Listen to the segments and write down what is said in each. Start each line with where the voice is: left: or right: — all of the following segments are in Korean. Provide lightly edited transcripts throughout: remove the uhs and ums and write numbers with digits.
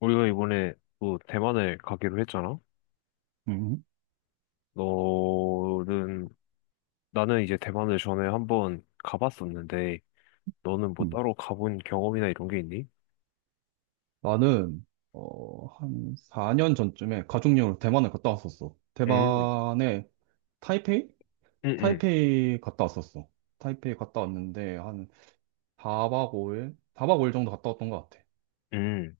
left: 우리가 이번에 또 대만을 가기로 했잖아?
right: 음,
left: 너는, 나는 이제 대만을 전에 한번 가봤었는데, 너는 뭐
right: 음.
left: 따로 가본 경험이나 이런 게 있니?
right: 나는 한 4년 전쯤에 가족여행으로 대만을 갔다 왔었어.
left: 음,
right: 대만에 타이페이?
left: 음, 음,
right: 타이페이 갔다 왔었어. 타이페이 갔다 왔는데 한 4박 5일? 4박 5일 정도 갔다 왔던 것 같아.
left: 음.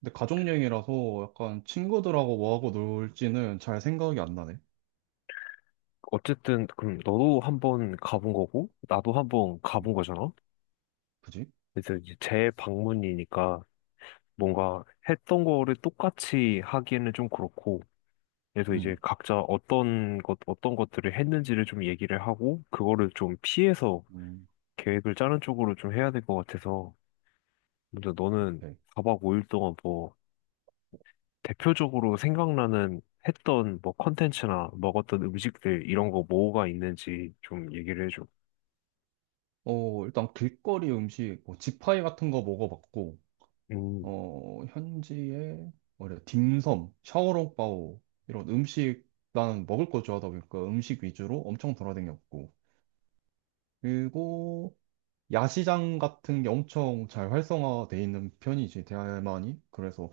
right: 근데 가족여행이라서 약간 친구들하고 뭐하고 놀지는 잘 생각이 안 나네.
left: 어쨌든, 그럼 너도 한번 가본 거고, 나도 한번
right: 음,
left: 가본 거잖아?
right: 그지?
left: 그래서 이제 재방문이니까 뭔가 했던 거를 똑같이 하기에는 좀 그렇고, 그래서 이제
right: 음,
left: 각자 어떤 것, 어떤 것들을 했는지를 좀 얘기를 하고, 그거를 좀 피해서
right: 음,
left: 계획을 짜는 쪽으로 좀 해야 될 것 같아서 먼저 너는
right: 오케이.
left: 사박 5일 동안 뭐 대표적으로 생각나는 했던 뭐 컨텐츠나 먹었던 음식들 이런 거 뭐가 있는지 좀 얘기를 해줘.
right: 일단 길거리 음식, 뭐 지파이 같은 거 먹어봤고,
left: 음,
right: 현지에 뭐래 딤섬, 샤오롱바오 이런 음식 나는 먹을 거 좋아하다 보니까 음식 위주로 엄청 돌아다녔고 그리고 야시장 같은 게 엄청 잘 활성화돼 있는 편이지 대만이 그래서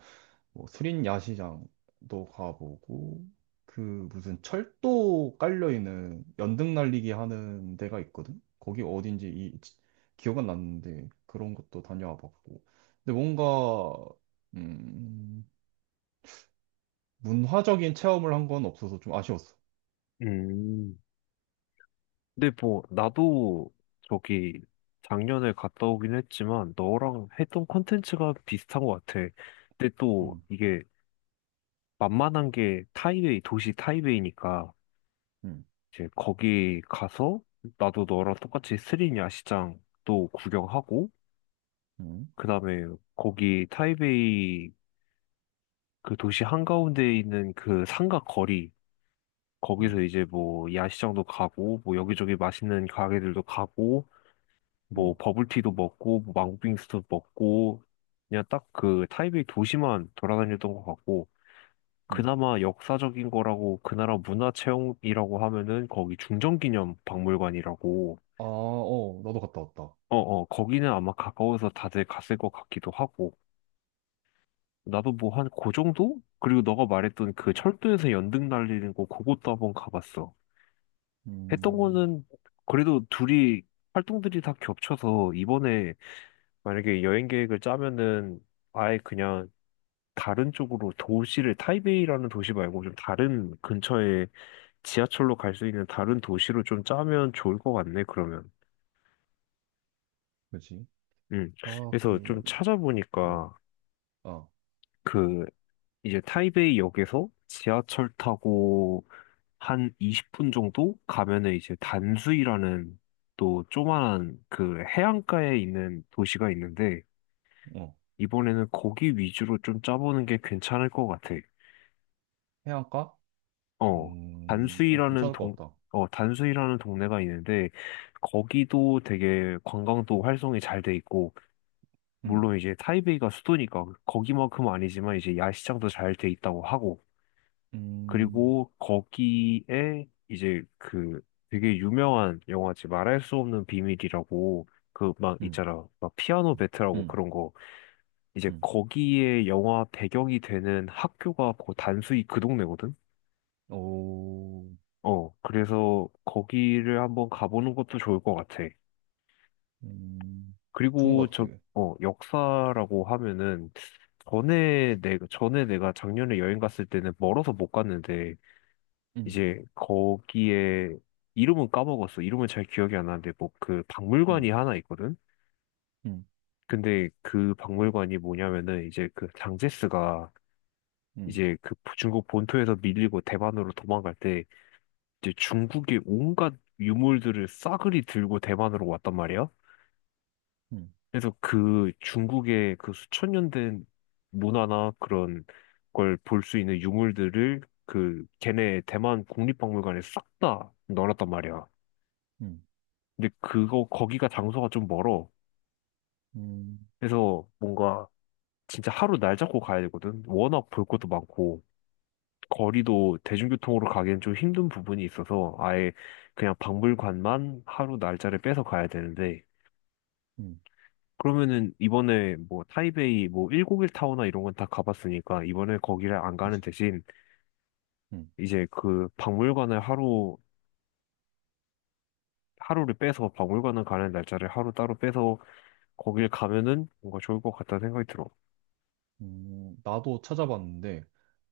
right: 뭐 수린 야시장도 가보고 그 무슨 철도 깔려 있는 연등 날리기 하는 데가 있거든. 거기 어딘지 기억은 났는데 그런 것도 다녀와 봤고. 근데 뭔가 음, 문화적인 체험을 한 건 없어서 좀 아쉬웠어.
left: 음. 근데 뭐 나도 저기 작년에 갔다 오긴 했지만 너랑 했던 컨텐츠가 비슷한 것 같아. 근데 또
right: 음,
left: 이게 만만한 게 타이웨이, 도시 타이웨이니까
right: 음,
left: 이제 거기 가서 나도 너랑 똑같이 스리냐 시장도 구경하고
right: 음,
left: 그다음에 거기 타이베이 그 도시 한가운데에 있는 그 상가 거리 거기서
right: 음,
left: 이제 뭐 야시장도 가고 뭐 여기저기 맛있는 가게들도 가고 뭐
right: 음,
left: 버블티도 먹고 뭐 망고빙수도 먹고 그냥 딱 그 타이베이 도시만 돌아다녔던 것 같고
right: 음.
left: 그나마 역사적인 거라고 그 나라 문화 체험이라고 하면은 거기 중정기념 박물관이라고.
right: 아, 어, 나도 갔다 왔다.
left: 어, 어, 거기는 아마 가까워서 다들 갔을 것 같기도 하고. 나도 뭐 한 그 정도? 그리고 너가 말했던 그 철도에서 연등 날리는 거, 그것도 한번 가봤어. 했던
right: 음,
left: 거는 그래도 둘이, 활동들이 다 겹쳐서 이번에 만약에 여행 계획을 짜면은 아예 그냥 다른 쪽으로 도시를, 타이베이라는 도시 말고 좀 다른 근처에 지하철로 갈 수 있는 다른 도시로 좀 짜면 좋을 것 같네, 그러면.
right: 그지?
left: 음.
right: 아, 그,
left: 그래서 좀
right: 어,
left: 찾아보니까
right: 아,
left: 그 이제 타이베이 역에서 지하철 타고 한 20분 정도 가면은 이제 단수이라는 또 조만한 그 해안가에 있는 도시가 있는데
right: 어,
left: 이번에는 거기 위주로 좀 짜보는 게 괜찮을 것 같아.
right: 해안가?
left: 어,
right: 어,
left: 단수이라는
right: 괜찮을
left: 동,
right: 것 같다.
left: 단수이라는 동네가 있는데 거기도 되게 관광도 활성이 잘 돼 있고
right: 음.
left: 물론 이제 타이베이가 수도니까 거기만큼 아니지만 이제 야시장도 잘 돼 있다고 하고
right: 음,
left: 그리고 거기에 이제 그 되게 유명한 영화지 말할 수 없는 비밀이라고 그 막
right: 음,
left: 있잖아 막 피아노 배트라고
right: 음,
left: 그런 거 이제
right: 음.
left: 거기에 영화 배경이 되는 학교가 그 단수이 그 동네거든.
right: 오,
left: 그래서 거기를 한번 가보는 것도 좋을 것 같아.
right: 음, 좋은
left: 그리고
right: 것 같아.
left: 역사라고 하면은 전에 내가 작년에 여행 갔을 때는 멀어서 못 갔는데
right: 음,
left: 이제 거기에 이름은 까먹었어. 이름은 잘 기억이 안 나는데 뭐 그 박물관이
right: 음,
left: 하나 있거든.
right: 음,
left: 근데 그 박물관이 뭐냐면은 이제 그 장제스가
right: 음,
left: 이제 그 중국 본토에서 밀리고 대만으로 도망갈 때 이제 중국의 온갖 유물들을 싸그리 들고 대만으로 왔단 말이야.
right: 음,
left: 그래서 그 중국의 그 수천 년 된 문화나 그런 걸 볼 수 있는 유물들을 그 걔네 대만 국립박물관에 싹 다 넣어놨단 말이야.
right: 음,
left: 근데 그거 거기가 장소가 좀 멀어.
right: 음,
left: 그래서 뭔가 진짜 하루 날 잡고 가야 되거든. 워낙 볼 것도 많고 거리도 대중교통으로 가기엔 좀 힘든 부분이 있어서 아예 그냥 박물관만 하루 날짜를 빼서 가야 되는데
right: 음,
left: 그러면은 이번에 뭐 타이베이 뭐 1 0일 타워나 이런 건 다 가봤으니까 이번에 거기를 안 가는
right: 그치.
left: 대신
right: 음,
left: 이제 그 박물관을 하루를 빼서 박물관을 가는 날짜를 하루 따로 빼서 거길 가면은 뭔가 좋을 것 같다는 생각이 들어.
right: 나도 찾아봤는데,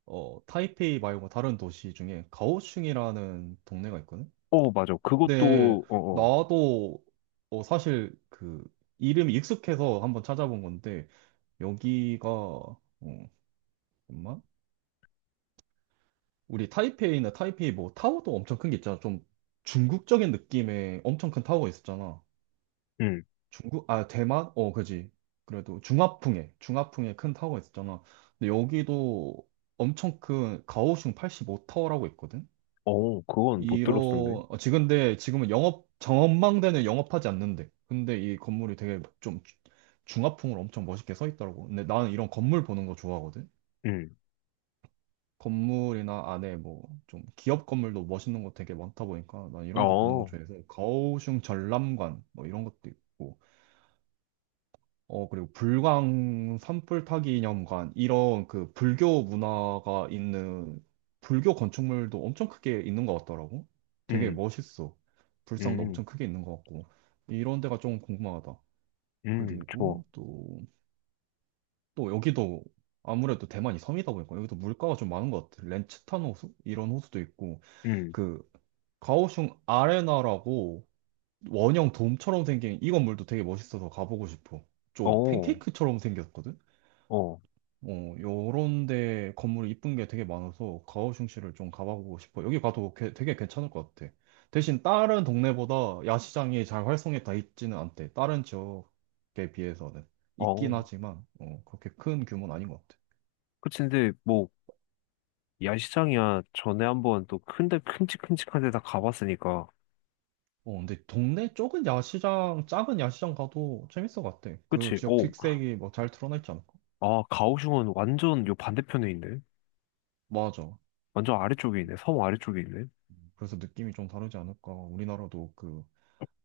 right: 어, 타이페이 말고 다른 도시 중에 가오슝이라는 동네가 있거든?
left: 어, 맞아.
right: 근데,
left: 그것도, 어, 어.
right: 나도, 사실 그, 이름이 익숙해서 한번 찾아본 건데, 여기가, 잠깐만. 우리 타이페이나 타이페이 뭐 타워도 엄청 큰 게 있잖아. 좀 중국적인 느낌의 엄청 큰 타워가 있었잖아.
left: 음,
right: 중국, 아, 대만? 어, 그지. 그래도 중화풍에, 중화풍에 큰 타워가 있었잖아. 근데 여기도 엄청 큰 가오슝 85타워라고 있거든?
left: 어, 그건 못
right: 이런,
left: 들었었는데.
right: 지금 근데 지금은 영업, 전망대는 영업하지 않는데. 근데 이 건물이 되게 좀 중화풍으로 엄청 멋있게 서 있더라고. 근데 나는 이런 건물 보는 거 좋아하거든?
left: 음,
right: 건물이나 안에 뭐 좀 기업 건물도 멋있는 거 되게 많다 보니까 난 이런 거 보는 거
left: 어,
right: 좋아해서 가오슝 전람관 뭐 이런 것도 있고 그리고 불광 산불 타기 념관 이런 그 불교 문화가 있는 불교 건축물도 엄청 크게 있는 것 같더라고 되게
left: 음,
right: 멋있어 불상도
left: 음,
right: 엄청 크게 있는 것 같고 이런 데가 좀 궁금하다
left: 좋아.
right: 그리고 또 또 여기도 아무래도 대만이 섬이다 보니까 여기도 물가가 좀 많은 것 같아 렌츠탄 호수 이런 호수도 있고
left: 음.
right: 그 가오슝 아레나라고 원형 돔처럼 생긴 이 건물도 되게 멋있어서 가보고 싶어. 좀
left: 어,
right: 팬케이크처럼 생겼거든?
left: 어,
right: 요런 데 건물이 이쁜 게 되게 많아서 가오슝시를 좀 가보고 싶어. 여기 가도 되게 괜찮을 것 같아. 대신 다른 동네보다 야시장이 잘 활성에 다 있지는 않대. 다른 지역에 비해서는. 있긴
left: 어.
right: 하지만, 그렇게 큰 규모는 아닌 것 같아.
left: 그치, 근데 뭐, 야시장이야. 전에 한번 또 큰데, 큼직큼직한 데다 가봤으니까.
right: 근데 동네 쪽은 야시장, 작은 야시장 가도 재밌을 것 같아. 그
left: 그치,
right: 지역
left: 오.
right: 특색이 뭐 잘 드러나 있지 않을까?
left: 아, 가오슝은 완전 요 반대편에 있네.
right: 맞아.
left: 완전 아래쪽에 있네. 섬 아래쪽에 있네.
right: 그래서 느낌이 좀 다르지 않을까. 우리나라도 그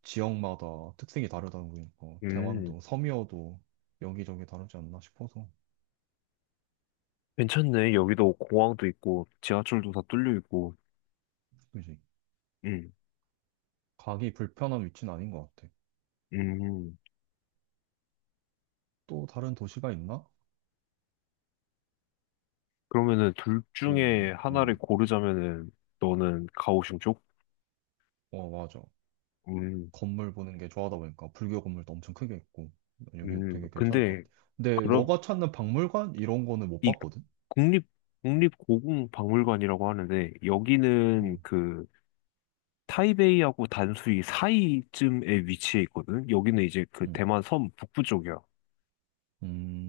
right: 지역마다 특색이 다르다는 거니까.
left: 음,
right: 대만도 섬이어도 여기저기 다르지 않나 싶어서.
left: 괜찮네. 여기도 공항도 있고, 지하철도 다 뚫려 있고.
right: 그지?
left: 음,
right: 가기 불편한 위치는 아닌 것 같아.
left: 음.
right: 또 다른 도시가 있나?
left: 그러면은 둘
right: 그,
left: 중에
right: 어,
left: 하나를 고르자면은 너는 가오슝 쪽?
right: 어, 맞아.
left: 음,
right: 건물 보는 게 좋아하다 보니까 불교 건물도 엄청 크게 있고. 여기 되게 괜찮을 것
left: 근데
right: 같아. 근데
left: 그럼
right: 너가 찾는 박물관? 이런 거는 못
left: 이
right: 봤거든?
left: 국립 국립 고궁 박물관이라고 하는데 여기는
right: 음,
left: 그 타이베이하고 단수이 사이쯤에 위치해 있거든. 여기는 이제 그
right: 음,
left: 대만 섬 북부 쪽이야.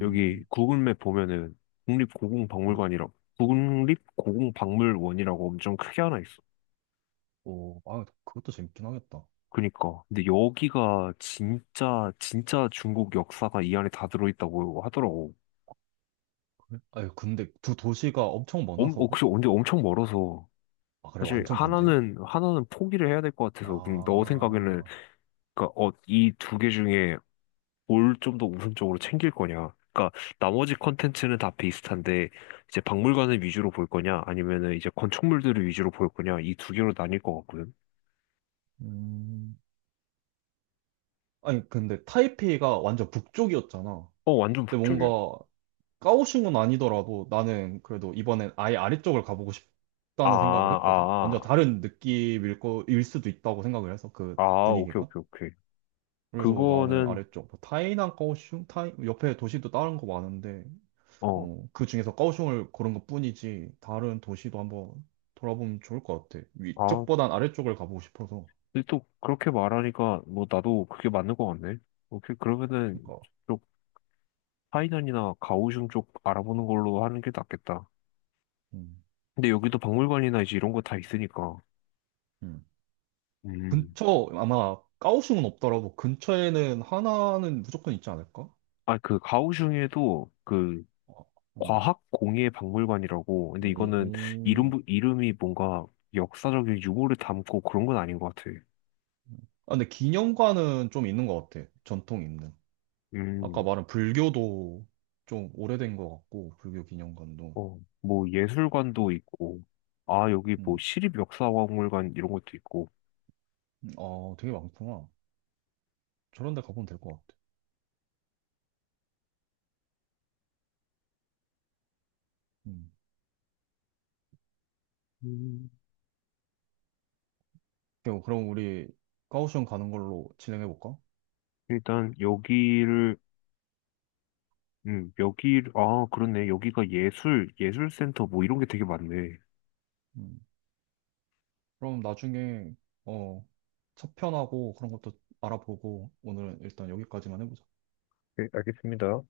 left: 여기 구글맵 보면은 국립 고궁
right: 음.
left: 박물관이라고 국립 고궁 박물원이라고 엄청 크게 하나 있어.
right: 오, 아, 그것도 재밌긴 하겠다.
left: 그니까. 근데 여기가 진짜, 진짜 중국 역사가 이 안에 다 들어있다고 하더라고.
right: 아유, 근데 두 도시가 엄청 멀어
left: 엄, 어,
right: 서로?
left: 그래서 언제 엄청 멀어서.
right: 아, 그래,
left: 사실
right: 완전 반대야?
left: 하나는 포기를 해야 될 것 같아서. 그럼 너 생각에는,
right: 아,
left: 그니까, 어, 이 두 개 중에 뭘 좀 더 우선적으로 챙길 거냐? 그니까, 나머지 컨텐츠는 다 비슷한데, 이제 박물관을 위주로 볼 거냐? 아니면은 이제 건축물들을 위주로 볼 거냐? 이 두 개로 나뉠 것 같거든.
right: 음. 아니, 근데 타이페이가 완전 북쪽이었잖아.
left: 어, 완전
right: 근데
left: 북쪽이야.
right: 뭔가 까오슝은 아니더라도 나는 그래도 이번엔 아예 아래쪽을 가보고
left: 아,
right: 싶다는 생각을 했거든. 완전
left: 아,
right: 다른 느낌일 거, 일 수도 있다고 생각을 해서
left: 아,
right: 그
left: 아, 오케이,
right: 분위기가.
left: 오케이, 오케이.
right: 그래서 나는
left: 그거는,
right: 아래쪽, 뭐 타이난 까오슝, 타이, 옆에 도시도 다른 거 많은데
left: 어.
right: 그 중에서 까오슝을 고른 것뿐이지 다른 도시도 한번 돌아보면 좋을 것 같아.
left: 아,
right: 위쪽보단 아래쪽을 가보고 싶어서.
left: 근데 또 그렇게 말하니까 뭐 나도 그게 맞는 것 같네. 오케이, 그러면은
right: 그러니까
left: 쪽 파이난이나 가오슝 쪽 알아보는 걸로 하는 게 낫겠다.
right: 음,
left: 근데 여기도 박물관이나 이제 이런 거 다 있으니까.
right: 음.
left: 음,
right: 근처 아마 까오슝은 없더라도 근처에는 하나는 무조건 있지 않을까?
left: 아, 그 가오슝에도 그
right: 어. 어.
left: 과학공예 박물관이라고. 근데 이거는 이름
right: 음.
left: 이름이 뭔가 역사적인 유물을 담고 그런 건 아닌 것 같아.
right: 아, 근데 기념관은 좀 있는 것 같아. 전통 있는. 아까
left: 음,
right: 말한 불교도 좀 오래된 것 같고 불교 기념관도.
left: 어, 뭐 예술관도 있고, 아, 여기 뭐
right: 음.
left: 시립 역사 박물관 이런 것도 있고.
right: 아, 되게 많구나. 저런 데 가보면 될 것 같아. 음.
left: 음,
right: 오케이, 그럼 우리 가오슝 가는 걸로 진행해볼까?
left: 일단 여기를 여기, 아, 그렇네. 여기가 예술, 예술센터 뭐 이런 게 되게 많네.
right: 음. 그럼 나중에, 어, 차편하고 그런 것도 알아보고 오늘은 일단 여기까지만 해보자.
left: 네, 알겠습니다.